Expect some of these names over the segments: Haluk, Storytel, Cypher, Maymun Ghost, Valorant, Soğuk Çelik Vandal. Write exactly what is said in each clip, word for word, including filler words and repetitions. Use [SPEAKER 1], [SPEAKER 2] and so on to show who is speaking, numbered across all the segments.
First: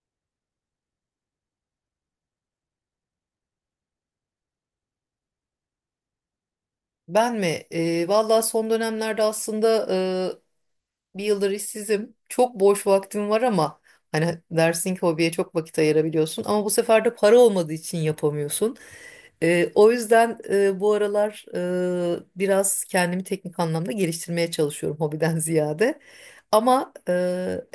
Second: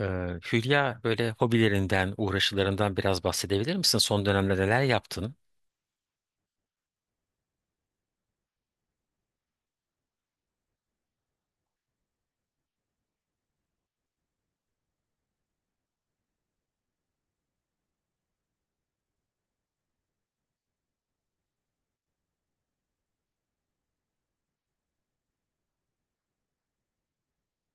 [SPEAKER 1] Ee, Hülya böyle hobilerinden, uğraşılarından biraz bahsedebilir misin? Son dönemde neler yaptın?
[SPEAKER 2] Ben mi? Ee, valla son dönemlerde aslında bir yıldır işsizim. Çok boş vaktim var ama hani dersin ki hobiye çok vakit ayırabiliyorsun ama bu sefer de para olmadığı için yapamıyorsun. Ee, o yüzden e, bu aralar e, biraz kendimi teknik anlamda geliştirmeye çalışıyorum hobiden ziyade. Ama e,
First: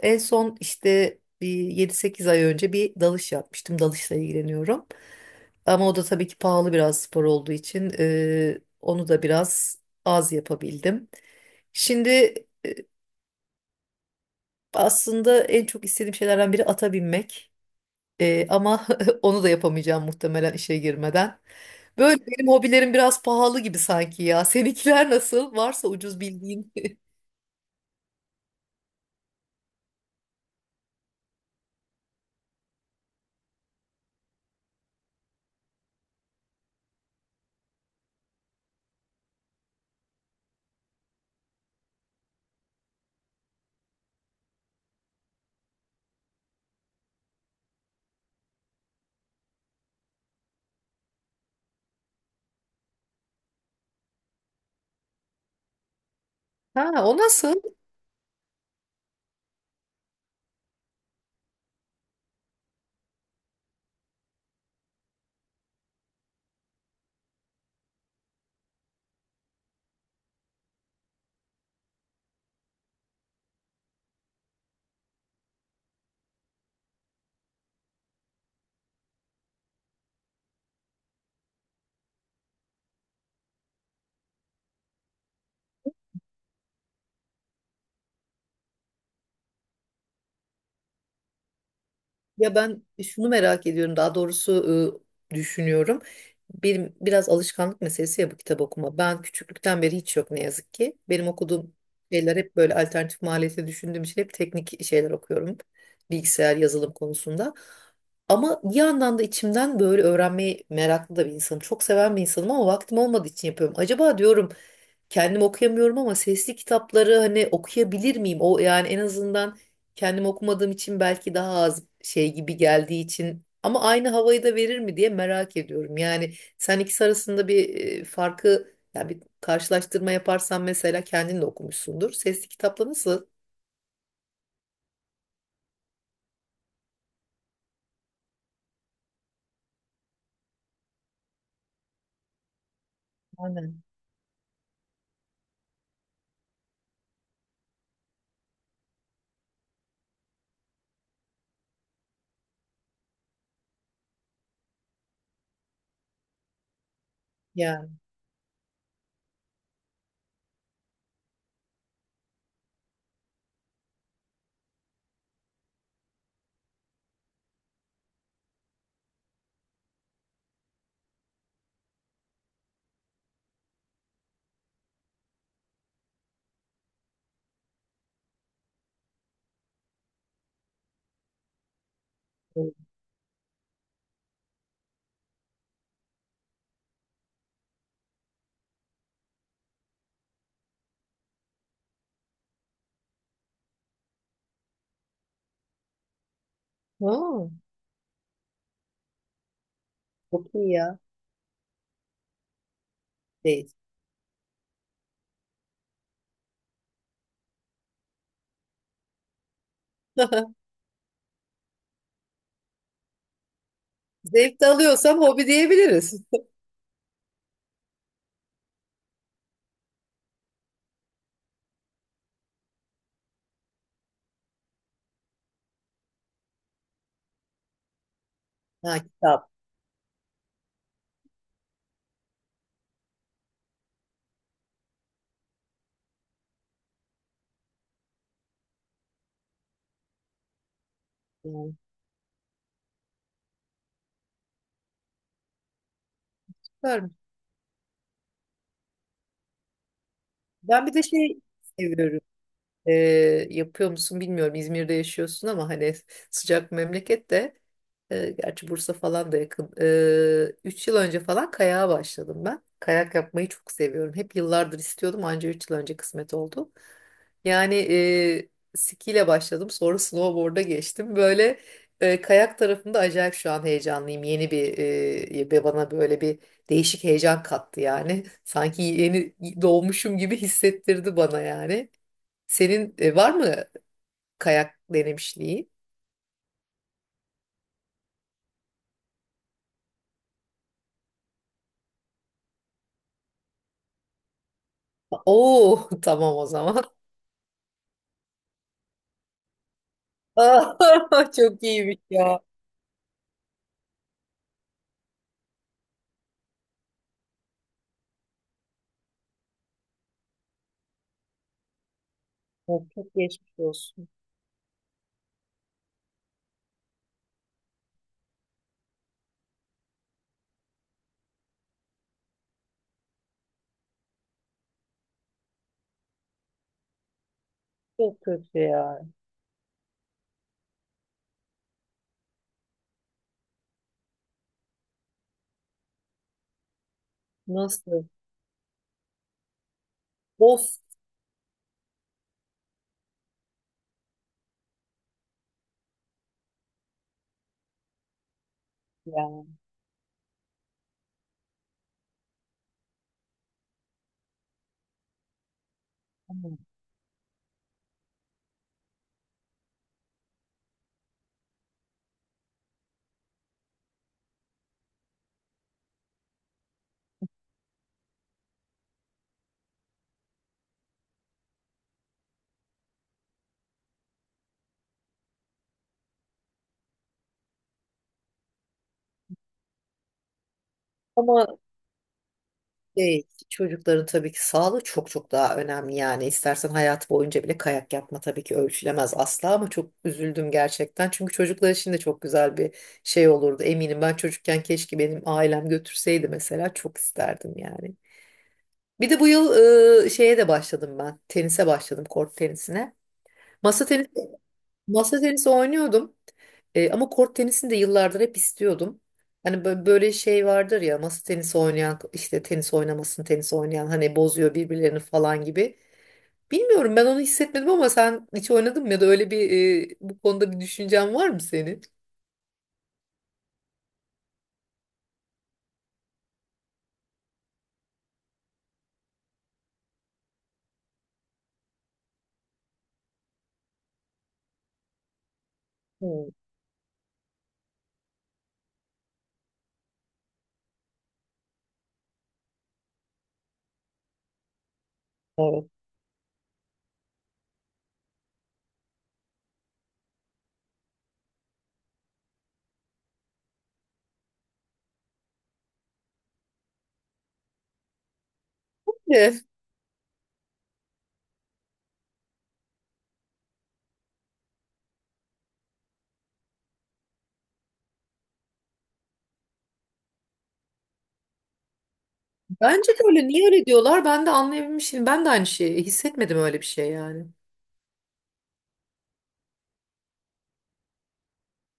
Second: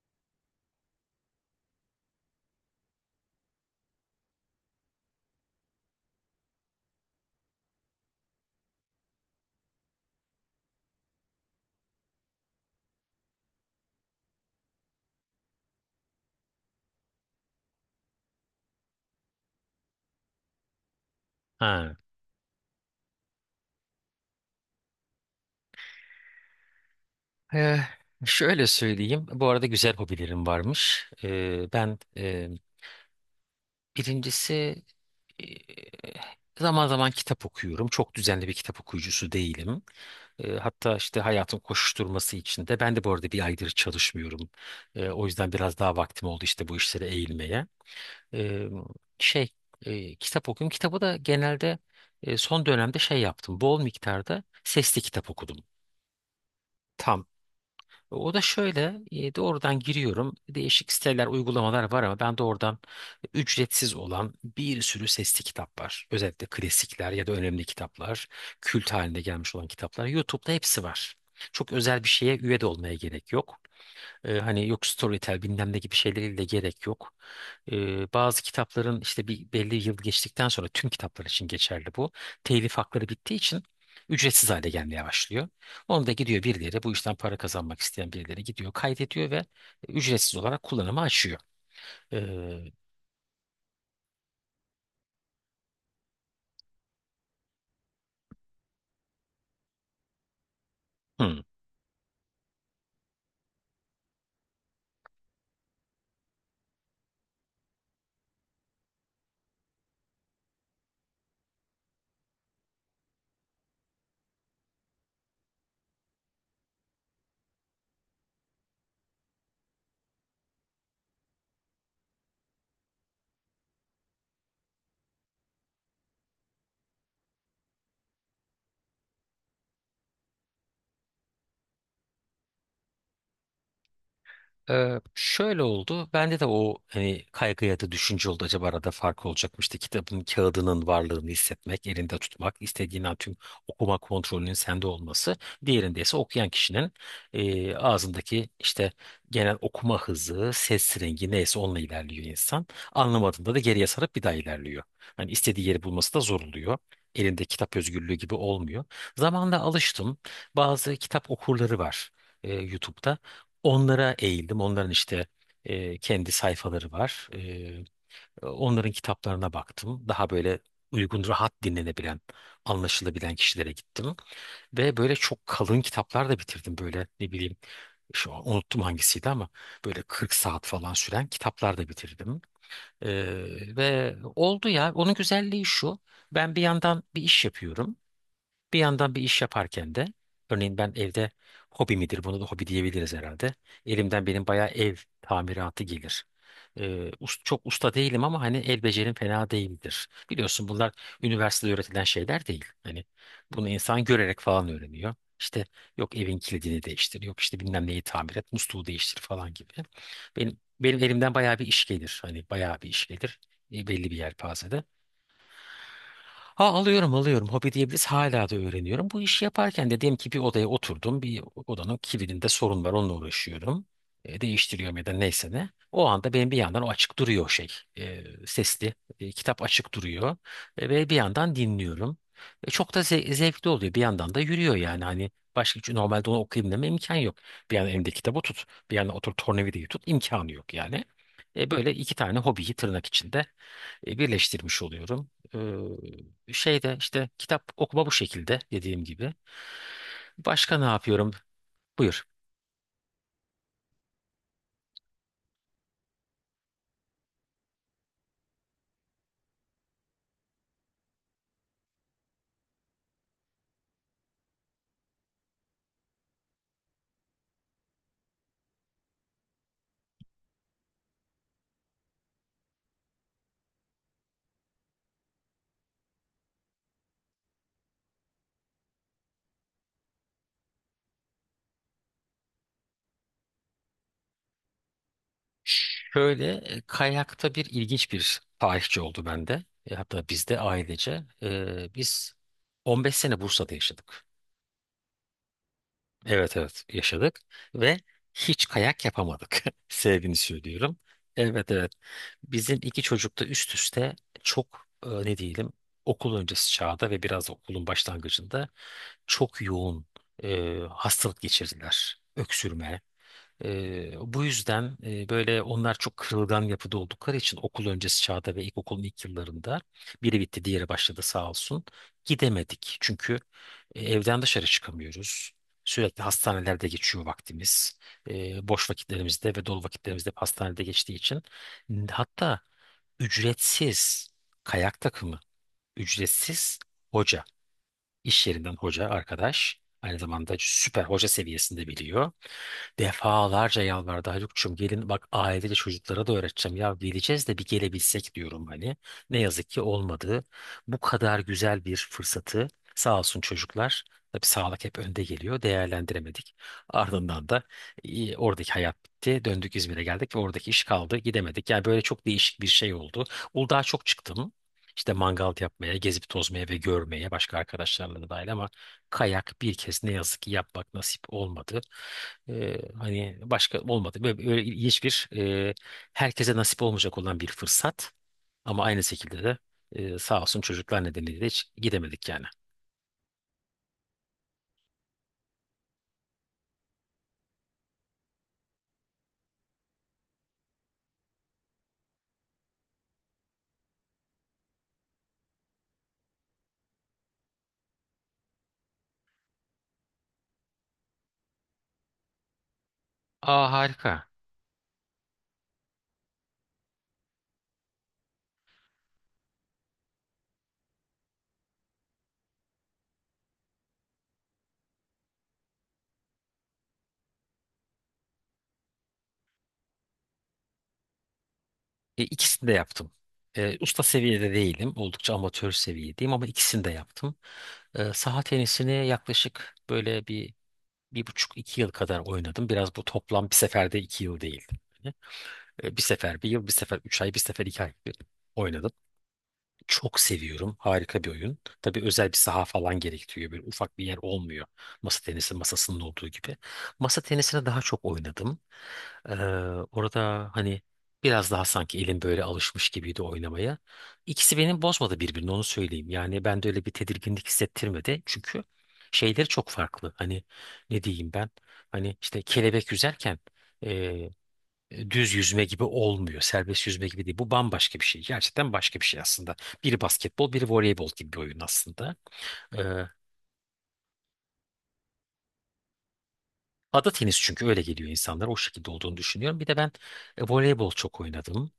[SPEAKER 2] en son işte bir yedi sekiz ay önce bir dalış yapmıştım. Dalışla ilgileniyorum. Ama o da tabii ki pahalı biraz spor olduğu için e, onu da biraz az yapabildim. Şimdi aslında en çok istediğim şeylerden biri ata binmek. Ee, ama onu da yapamayacağım muhtemelen işe girmeden.
[SPEAKER 1] Ha.
[SPEAKER 2] Böyle benim hobilerim biraz pahalı gibi sanki ya. Seninkiler nasıl? Varsa ucuz bildiğin.
[SPEAKER 1] Ee, Şöyle söyleyeyim. Bu arada güzel hobilerim varmış. Ee, ben e, birincisi, e, zaman zaman kitap okuyorum. Çok düzenli bir kitap okuyucusu değilim. Ee, hatta işte hayatın koşuşturması içinde ben de bu arada bir aydır çalışmıyorum. Ee, o yüzden biraz daha vaktim oldu işte bu işlere eğilmeye. e, şey e, Kitap okuyorum. Kitabı da genelde e, son dönemde şey yaptım. Bol miktarda sesli kitap okudum.
[SPEAKER 2] Ha, o
[SPEAKER 1] Tam.
[SPEAKER 2] nasıl?
[SPEAKER 1] O da şöyle, e, doğrudan giriyorum. Değişik siteler, uygulamalar var ama ben doğrudan ücretsiz olan bir sürü sesli kitap var. Özellikle klasikler ya da önemli kitaplar, kült haline gelmiş olan kitaplar. YouTube'da hepsi var. Çok özel bir şeye üye de olmaya gerek yok. E, hani yok Storytel bilmem ne gibi şeyleriyle gerek yok. Ee, bazı kitapların işte bir belli yıl geçtikten sonra tüm kitaplar için geçerli bu. Telif hakları bittiği için ücretsiz hale gelmeye başlıyor. Onu da gidiyor birileri, bu işten para kazanmak isteyen birileri gidiyor kaydediyor ve ücretsiz olarak kullanıma açıyor.
[SPEAKER 2] Ya
[SPEAKER 1] Ee,
[SPEAKER 2] ben şunu merak ediyorum, daha doğrusu e, düşünüyorum. Bir, biraz alışkanlık meselesi ya bu kitap okuma. Ben küçüklükten beri hiç yok ne yazık ki. Benim
[SPEAKER 1] hmm.
[SPEAKER 2] okuduğum şeyler hep böyle alternatif maliyete düşündüğüm için hep teknik şeyler okuyorum. Bilgisayar, yazılım konusunda. Ama bir yandan da içimden böyle öğrenmeyi meraklı da bir insanım. Çok seven bir insanım ama vaktim olmadığı için yapıyorum. Acaba diyorum kendim okuyamıyorum ama sesli kitapları hani okuyabilir miyim? O yani en azından kendim okumadığım için belki daha az şey gibi geldiği için ama aynı havayı da verir mi diye merak ediyorum. Yani sen ikisi arasında bir e, farkı yani bir karşılaştırma yaparsan mesela kendin de okumuşsundur. Sesli kitapla nasıl?
[SPEAKER 1] Ee, şöyle oldu. Bende de o hani kaygı ya da düşünce oldu. Acaba arada fark olacakmıştı. Kitabın kağıdının varlığını hissetmek, elinde tutmak, istediğin an tüm
[SPEAKER 2] Aynen.
[SPEAKER 1] okuma kontrolünün sende olması. Diğerinde ise okuyan kişinin e, ağzındaki işte genel okuma hızı, ses rengi neyse onunla ilerliyor insan. Anlamadığında da geriye sarıp bir daha ilerliyor. Hani istediği yeri bulması da zor oluyor. Elinde kitap
[SPEAKER 2] Yani.
[SPEAKER 1] özgürlüğü gibi olmuyor. Zamanla alıştım. Bazı kitap okurları var e, YouTube'da. Onlara eğildim. Onların işte e, kendi sayfaları var. E, onların kitaplarına baktım. Daha böyle uygun, rahat dinlenebilen, anlaşılabilen kişilere gittim. Ve böyle çok kalın kitaplar da bitirdim. Böyle ne bileyim, şu an unuttum hangisiydi ama böyle kırk saat falan süren kitaplar da bitirdim.
[SPEAKER 2] Evet.
[SPEAKER 1] E, ve oldu ya. Onun güzelliği şu. Ben bir yandan bir iş yapıyorum. Bir yandan bir iş yaparken de örneğin ben evde, hobi midir? Bunu da hobi diyebiliriz herhalde. Elimden benim bayağı ev tamiratı gelir. Ee, us-
[SPEAKER 2] Aa,
[SPEAKER 1] Çok usta değilim ama hani el becerim fena değildir.
[SPEAKER 2] çok
[SPEAKER 1] Biliyorsun
[SPEAKER 2] iyi
[SPEAKER 1] bunlar
[SPEAKER 2] ya.
[SPEAKER 1] üniversitede öğretilen şeyler değil. Hani bunu
[SPEAKER 2] Değil.
[SPEAKER 1] insan görerek falan öğreniyor. İşte yok evin kilidini değiştir, yok işte bilmem neyi tamir et, musluğu değiştir falan gibi. Benim benim elimden bayağı bir iş gelir. Hani bayağı bir iş gelir. E, belli bir
[SPEAKER 2] Zevk de
[SPEAKER 1] yelpazede.
[SPEAKER 2] alıyorsam hobi diyebiliriz.
[SPEAKER 1] Ha alıyorum alıyorum. Hobi diyebiliriz. Hala da öğreniyorum. Bu işi yaparken de diyelim ki bir odaya oturdum. Bir odanın kilidinde sorun var. Onunla uğraşıyorum. E, değiştiriyorum ya da neyse ne. O anda benim bir yandan o açık duruyor o şey. E, sesli.
[SPEAKER 2] Ha,
[SPEAKER 1] E,
[SPEAKER 2] kitap.
[SPEAKER 1] kitap açık duruyor. E, ve bir yandan dinliyorum. E, çok da ze- zevkli oluyor. Bir yandan da yürüyor yani. Hani başka hiç normalde onu okuyayım deme imkan yok. Bir yandan elimde kitabı tut. Bir yandan otur tornavidayı tut. İmkanı yok yani. E,
[SPEAKER 2] Yani,
[SPEAKER 1] böyle iki tane hobiyi tırnak içinde e, birleştirmiş oluyorum. Ee, şeyde
[SPEAKER 2] süpermiş.
[SPEAKER 1] işte kitap okuma bu şekilde dediğim gibi. Başka ne
[SPEAKER 2] Ben bir de
[SPEAKER 1] yapıyorum?
[SPEAKER 2] şey seviyorum.
[SPEAKER 1] Buyur.
[SPEAKER 2] Ee, yapıyor musun bilmiyorum. İzmir'de yaşıyorsun ama hani sıcak memleket de e, gerçi Bursa falan da yakın. Ee, üç yıl önce falan kayağa başladım ben. Kayak yapmayı çok seviyorum. Hep yıllardır istiyordum anca üç yıl önce kısmet oldu. Yani e, skiyle başladım sonra snowboard'a geçtim. Böyle e, kayak tarafında acayip şu an heyecanlıyım. Yeni bir e, ve bana böyle bir değişik heyecan kattı yani. Sanki yeni doğmuşum gibi hissettirdi bana yani. Senin e, var mı kayak denemişliği?
[SPEAKER 1] Şöyle, e, kayakta bir ilginç bir tarihçi oldu bende. E, hatta bizde ailece. Ee, biz on beş sene Bursa'da yaşadık.
[SPEAKER 2] Oo tamam o
[SPEAKER 1] Evet
[SPEAKER 2] zaman.
[SPEAKER 1] evet yaşadık ve hiç kayak yapamadık. Sevgini söylüyorum.
[SPEAKER 2] Aa, çok
[SPEAKER 1] Evet evet.
[SPEAKER 2] iyiymiş ya.
[SPEAKER 1] Bizim iki çocuk da üst üste çok, e, ne diyelim, okul öncesi çağda ve biraz da okulun başlangıcında çok yoğun e, hastalık geçirdiler.
[SPEAKER 2] Ya
[SPEAKER 1] Öksürme,
[SPEAKER 2] çok geçmiş olsun.
[SPEAKER 1] ee, bu yüzden e, böyle onlar çok kırılgan yapıda oldukları için okul öncesi çağda ve ilkokulun ilk yıllarında biri bitti diğeri başladı sağ olsun gidemedik. Çünkü e, evden dışarı çıkamıyoruz. Sürekli hastanelerde geçiyor vaktimiz.
[SPEAKER 2] Çok kötü
[SPEAKER 1] Ee, boş
[SPEAKER 2] ya.
[SPEAKER 1] vakitlerimizde ve dolu vakitlerimizde hep hastanede geçtiği için, hatta ücretsiz kayak takımı, ücretsiz hoca,
[SPEAKER 2] Nasıl?
[SPEAKER 1] iş yerinden hoca arkadaş, aynı zamanda
[SPEAKER 2] Of
[SPEAKER 1] süper hoca seviyesinde biliyor. Defalarca yalvardı, Haluk'cum gelin bak ailece çocuklara da öğreteceğim, ya geleceğiz de bir gelebilsek diyorum hani. Ne
[SPEAKER 2] ya.
[SPEAKER 1] yazık ki olmadı. Bu kadar güzel bir fırsatı, sağ olsun çocuklar, tabii sağlık hep önde geliyor, değerlendiremedik.
[SPEAKER 2] Aman.
[SPEAKER 1] Ardından da e, oradaki hayat bitti. Döndük İzmir'e geldik ve oradaki iş kaldı gidemedik. Yani böyle çok değişik bir şey oldu. Uludağ'a çok çıktım. İşte mangal yapmaya, gezip tozmaya ve görmeye başka arkadaşlarla da dahil ama kayak bir kez ne yazık ki yapmak nasip olmadı. Ee, hani başka olmadı. Böyle, böyle ilginç bir e, herkese nasip olmayacak olan bir fırsat. Ama aynı şekilde de e, sağ olsun çocuklar nedeniyle
[SPEAKER 2] Ama
[SPEAKER 1] de hiç gidemedik yani.
[SPEAKER 2] şey, çocukların tabii ki sağlığı çok çok daha önemli yani. İstersen hayat boyunca bile kayak yapma tabii ki ölçülemez asla ama çok üzüldüm gerçekten. Çünkü çocuklar için de çok güzel bir şey olurdu eminim. Ben çocukken keşke benim ailem götürseydi mesela çok isterdim yani. Bir de bu yıl e, şeye de başladım ben. Tenise başladım, kort tenisine.
[SPEAKER 1] Aa
[SPEAKER 2] Masa tenisi
[SPEAKER 1] harika.
[SPEAKER 2] masa tenisi oynuyordum. E, ama kort tenisini de yıllardır hep istiyordum. Hani bö- böyle şey vardır ya masa tenisi oynayan işte tenis oynamasın tenis oynayan hani bozuyor birbirlerini falan gibi. Bilmiyorum ben onu hissetmedim ama sen hiç oynadın mı ya da öyle bir e, bu konuda bir düşüncen var mı senin?
[SPEAKER 1] E, ikisini de yaptım. E, usta seviyede değilim. Oldukça amatör seviyedeyim ama ikisini de yaptım. E, saha tenisini yaklaşık böyle bir bir buçuk iki yıl kadar oynadım. Biraz bu toplam, bir seferde iki yıl değil. Hani, E, bir
[SPEAKER 2] Hmm,
[SPEAKER 1] sefer bir yıl, bir sefer üç ay, bir sefer iki ay oynadım. Çok seviyorum. Harika bir oyun. Tabii özel bir saha falan gerektiriyor. Böyle ufak bir yer olmuyor. Masa tenisi
[SPEAKER 2] evet.
[SPEAKER 1] masasının olduğu gibi. Masa tenisine daha çok oynadım. Ee, Orada hani biraz daha sanki elim böyle alışmış gibiydi oynamaya. İkisi benim bozmadı birbirini, onu söyleyeyim. Yani ben de öyle bir tedirginlik hissettirmedi. Çünkü
[SPEAKER 2] De,
[SPEAKER 1] şeyleri çok farklı. Hani ne diyeyim ben? Hani işte kelebek yüzerken e, düz yüzme gibi olmuyor. Serbest yüzme gibi değil. Bu bambaşka bir şey. Gerçekten başka bir şey aslında. Biri basketbol, biri voleybol gibi bir oyun aslında.
[SPEAKER 2] bence de öyle niye öyle diyorlar ben de anlayabilmişim. Ben de aynı şeyi hissetmedim öyle bir şey
[SPEAKER 1] Ada
[SPEAKER 2] yani.
[SPEAKER 1] tenisi çünkü öyle geliyor insanlar. O şekilde olduğunu düşünüyorum. Bir de ben e, voleybol çok oynadım.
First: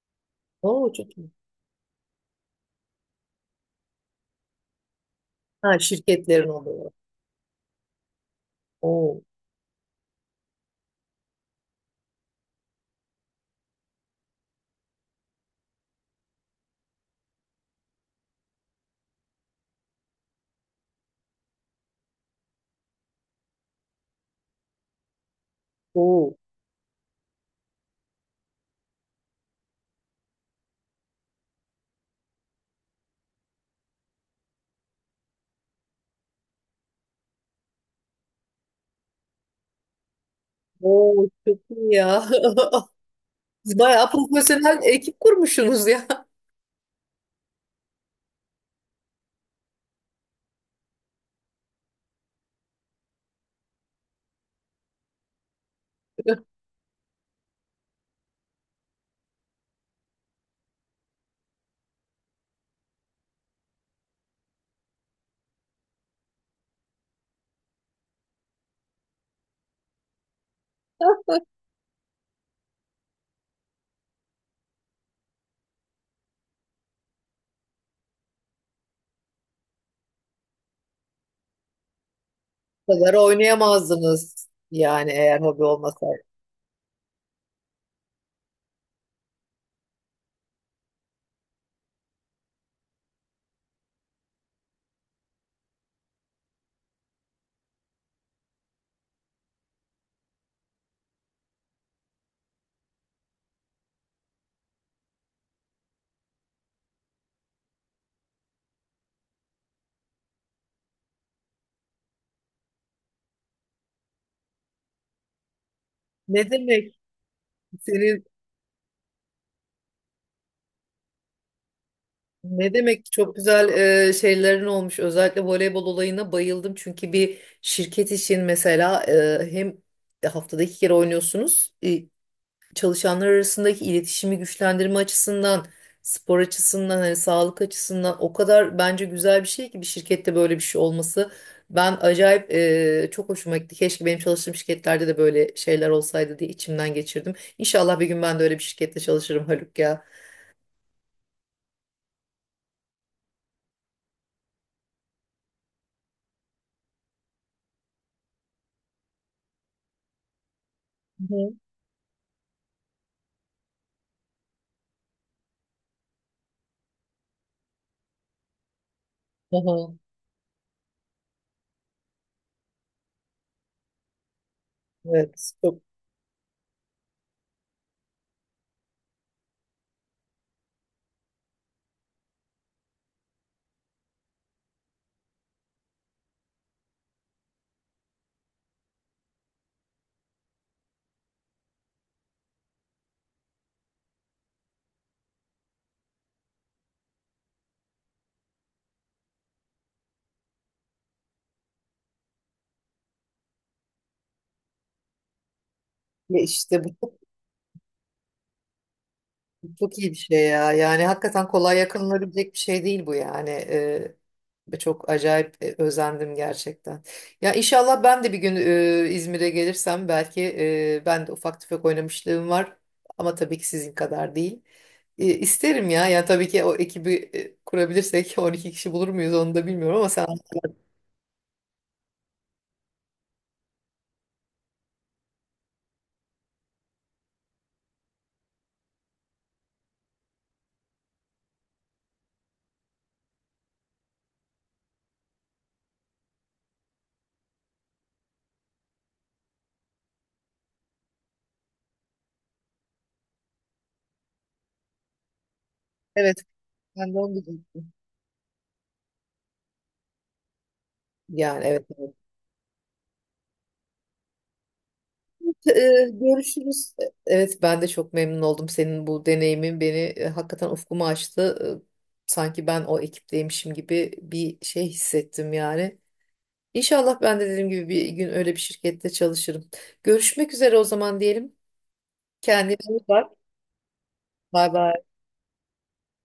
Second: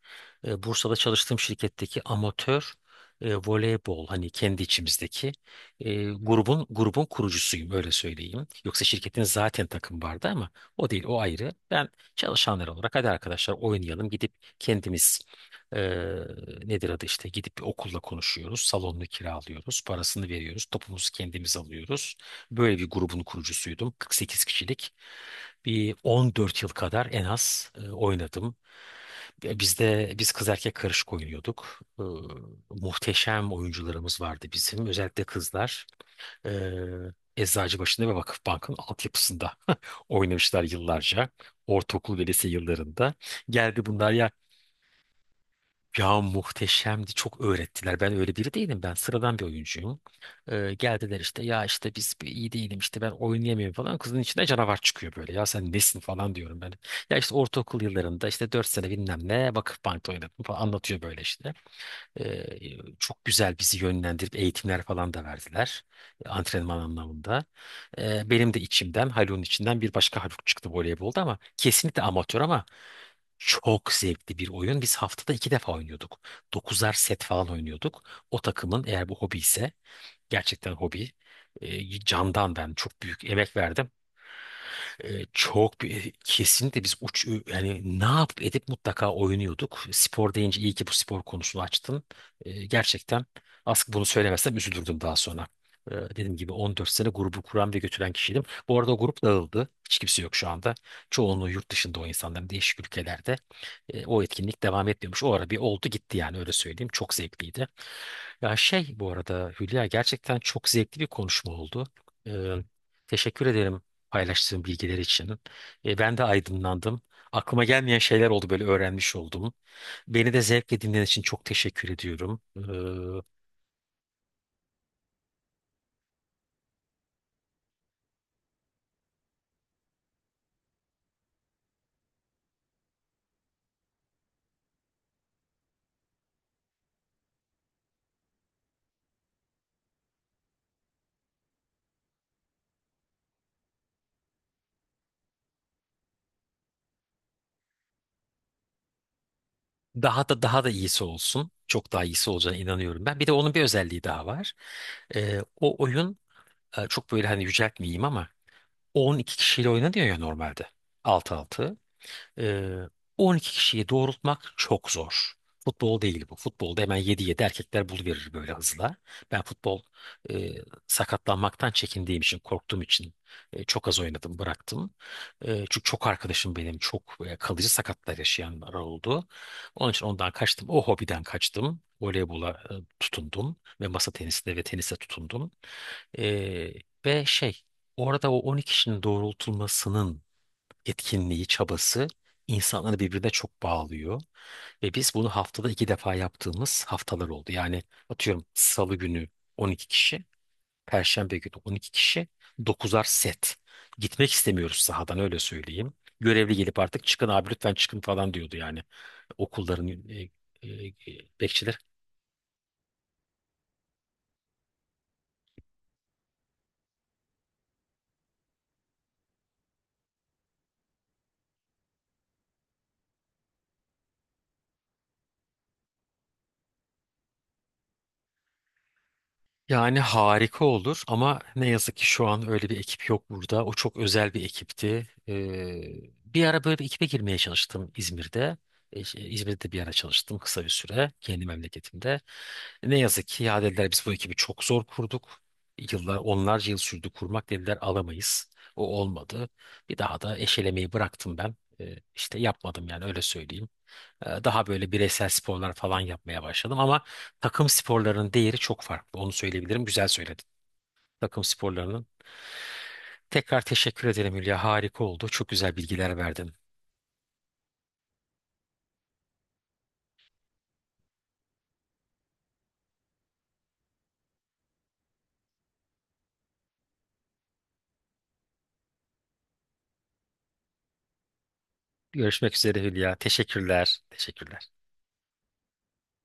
[SPEAKER 1] E,
[SPEAKER 2] Oo
[SPEAKER 1] Bursa'da
[SPEAKER 2] çok iyi.
[SPEAKER 1] çalıştığım şirketteki amatör e, voleybol, hani kendi içimizdeki
[SPEAKER 2] Ha
[SPEAKER 1] e,
[SPEAKER 2] şirketlerin
[SPEAKER 1] grubun
[SPEAKER 2] oluyor.
[SPEAKER 1] grubun kurucusuyum öyle söyleyeyim. Yoksa şirketin
[SPEAKER 2] Oo,
[SPEAKER 1] zaten takım vardı ama o değil, o ayrı. Ben çalışanlar olarak hadi arkadaşlar oynayalım gidip kendimiz, e, nedir adı, işte gidip bir okulla konuşuyoruz. Salonunu kiralıyoruz. Parasını veriyoruz. Topumuzu kendimiz alıyoruz. Böyle bir grubun kurucusuydum. kırk sekiz kişilik. Bir
[SPEAKER 2] oo,
[SPEAKER 1] on dört yıl kadar en az e, oynadım. E, bizde biz kız erkek karışık oynuyorduk. E, muhteşem oyuncularımız vardı bizim. Özellikle kızlar. E, Eczacıbaşı'nda ve Vakıfbank'ın altyapısında oynamışlar
[SPEAKER 2] oo
[SPEAKER 1] yıllarca.
[SPEAKER 2] çok iyi ya.
[SPEAKER 1] Ortaokul ve lise yıllarında.
[SPEAKER 2] Siz
[SPEAKER 1] Geldi
[SPEAKER 2] bayağı
[SPEAKER 1] bunlar ya,
[SPEAKER 2] profesyonel ekip kurmuşsunuz ya.
[SPEAKER 1] ya muhteşemdi. Çok öğrettiler. Ben öyle biri değilim. Ben sıradan bir oyuncuyum. Ee, geldiler işte ya işte biz bir iyi değilim işte ben oynayamıyorum falan. Kızın içinde canavar çıkıyor böyle. Ya sen nesin falan diyorum ben. Ya işte ortaokul yıllarında işte dört sene bilmem ne Vakıfbank'ta oynadım falan anlatıyor böyle işte. Ee, Çok güzel bizi yönlendirip eğitimler falan da verdiler. e, Antrenman anlamında. Ee, benim de içimden, Haluk'un içinden bir başka Haluk çıktı voleybolda, ama kesinlikle amatör, ama çok zevkli bir oyun. Biz haftada iki defa oynuyorduk. Dokuzar set falan oynuyorduk. O takımın, eğer bu hobi ise, gerçekten hobi. E, candan ben
[SPEAKER 2] Bu
[SPEAKER 1] çok
[SPEAKER 2] kadar
[SPEAKER 1] büyük emek verdim.
[SPEAKER 2] oynayamazdınız yani
[SPEAKER 1] Ee,
[SPEAKER 2] eğer hobi
[SPEAKER 1] çok bir-
[SPEAKER 2] olmasaydı.
[SPEAKER 1] kesinlikle biz uç, yani ne yap edip mutlaka oynuyorduk. Spor deyince, iyi ki bu spor konusunu açtın. Ee, gerçekten aslında bunu söylemezsem üzülürdüm daha sonra. Ee, dediğim gibi on dört sene grubu kuran ve götüren kişiydim. Bu arada o grup dağıldı. Hiç kimse yok şu anda. Çoğunluğu yurt dışında o insanların, değişik ülkelerde. Ee, o etkinlik devam etmiyormuş. O ara bir oldu gitti yani, öyle söyleyeyim. Çok zevkliydi. Ya şey, bu arada Hülya, gerçekten çok zevkli bir konuşma oldu. Ee, Teşekkür ederim paylaştığım bilgiler için. E, ben de
[SPEAKER 2] Ne demek
[SPEAKER 1] aydınlandım. Aklıma gelmeyen
[SPEAKER 2] senin
[SPEAKER 1] şeyler oldu, böyle öğrenmiş oldum. Beni de zevkle dinlediğin için çok teşekkür ediyorum.
[SPEAKER 2] ne demek
[SPEAKER 1] Ee,
[SPEAKER 2] çok güzel e, şeylerin olmuş. Özellikle voleybol olayına bayıldım. Çünkü bir şirket için mesela e, hem haftada iki kere oynuyorsunuz. E, çalışanlar arasındaki iletişimi güçlendirme açısından, spor açısından, hani sağlık açısından o kadar bence güzel bir şey ki bir şirkette böyle bir şey olması. Ben acayip e, çok hoşuma gitti. Keşke benim çalıştığım şirketlerde de böyle şeyler olsaydı diye içimden geçirdim. İnşallah bir gün ben de öyle bir şirkette çalışırım Haluk ya.
[SPEAKER 1] daha da daha da iyisi olsun. Çok daha iyisi olacağına inanıyorum ben. Bir de onun bir özelliği daha var. Ee, o oyun e, çok böyle, hani yüceltmeyeyim ama on iki kişiyle oynanıyor ya normalde. Altı
[SPEAKER 2] Hı hı.
[SPEAKER 1] altı. Ee, on iki kişiyi doğrultmak çok zor. Futbol değil bu. Futbolda hemen yedi yedi erkekler buluverir böyle hızla. Ben
[SPEAKER 2] Hı
[SPEAKER 1] futbol,
[SPEAKER 2] hı.
[SPEAKER 1] e, sakatlanmaktan çekindiğim için, korktuğum için e, çok az oynadım, bıraktım. E,
[SPEAKER 2] Evet,
[SPEAKER 1] çünkü
[SPEAKER 2] çok
[SPEAKER 1] çok arkadaşım benim, çok e, kalıcı sakatlar yaşayanlar oldu. Onun için ondan kaçtım. O hobiden kaçtım. Voleybola e, tutundum ve masa tenisine ve tenise tutundum. E, ve şey, orada o on iki kişinin doğrultulmasının etkinliği, çabası insanları birbirine çok bağlıyor. Ve biz bunu haftada iki defa yaptığımız haftalar oldu. Yani atıyorum Salı günü on iki kişi, Perşembe günü on iki kişi, dokuzar set. Gitmek istemiyoruz sahadan, öyle söyleyeyim. Görevli gelip
[SPEAKER 2] işte
[SPEAKER 1] artık
[SPEAKER 2] bu
[SPEAKER 1] çıkın abi lütfen çıkın falan diyordu yani. Okulların
[SPEAKER 2] çok iyi bir
[SPEAKER 1] e,
[SPEAKER 2] şey ya.
[SPEAKER 1] e, e,
[SPEAKER 2] Yani hakikaten
[SPEAKER 1] bekçileri.
[SPEAKER 2] kolay yakınılabilecek bir şey değil bu yani. Ee, ve çok acayip e, özendim gerçekten. Ya inşallah ben de bir gün e, İzmir'e gelirsem belki e, ben de ufak tefek oynamışlığım var. Ama tabii ki sizin kadar değil. E, isterim ya. Yani tabii ki o ekibi e, kurabilirsek on iki kişi bulur muyuz onu da bilmiyorum
[SPEAKER 1] Yani
[SPEAKER 2] ama sen...
[SPEAKER 1] harika olur ama ne yazık ki şu an öyle bir ekip yok burada. O çok özel bir ekipti. Ee, bir ara böyle bir ekibe girmeye çalıştım İzmir'de. E, şey, İzmir'de bir ara çalıştım kısa bir süre kendi memleketimde. Ne yazık ki ya dediler, biz bu ekibi çok zor kurduk. Yıllar, onlarca yıl sürdü kurmak, dediler alamayız. O olmadı. Bir daha da eşelemeyi bıraktım ben. Ee, işte yapmadım yani, öyle söyleyeyim. Ee, Daha böyle bireysel sporlar falan
[SPEAKER 2] Evet,
[SPEAKER 1] yapmaya başladım ama
[SPEAKER 2] ben de onu
[SPEAKER 1] takım
[SPEAKER 2] diyecektim.
[SPEAKER 1] sporlarının değeri çok farklı. Onu söyleyebilirim. Güzel söyledin. Takım
[SPEAKER 2] Yani evet,
[SPEAKER 1] sporlarının.
[SPEAKER 2] evet.
[SPEAKER 1] Tekrar teşekkür ederim Hülya. Harika oldu. Çok
[SPEAKER 2] Ee,
[SPEAKER 1] güzel bilgiler verdin.
[SPEAKER 2] Görüşürüz. Evet ben de çok memnun oldum. Senin bu deneyimin beni e, hakikaten ufkumu açtı. Ee, Sanki ben o ekipteymişim gibi bir şey hissettim yani. İnşallah ben de dediğim gibi bir gün öyle bir şirkette çalışırım. Görüşmek üzere o zaman diyelim.
[SPEAKER 1] Görüşmek
[SPEAKER 2] Kendine
[SPEAKER 1] üzere
[SPEAKER 2] iyi
[SPEAKER 1] Hülya.
[SPEAKER 2] bak.
[SPEAKER 1] Teşekkürler.
[SPEAKER 2] Bay
[SPEAKER 1] Teşekkürler.
[SPEAKER 2] bay.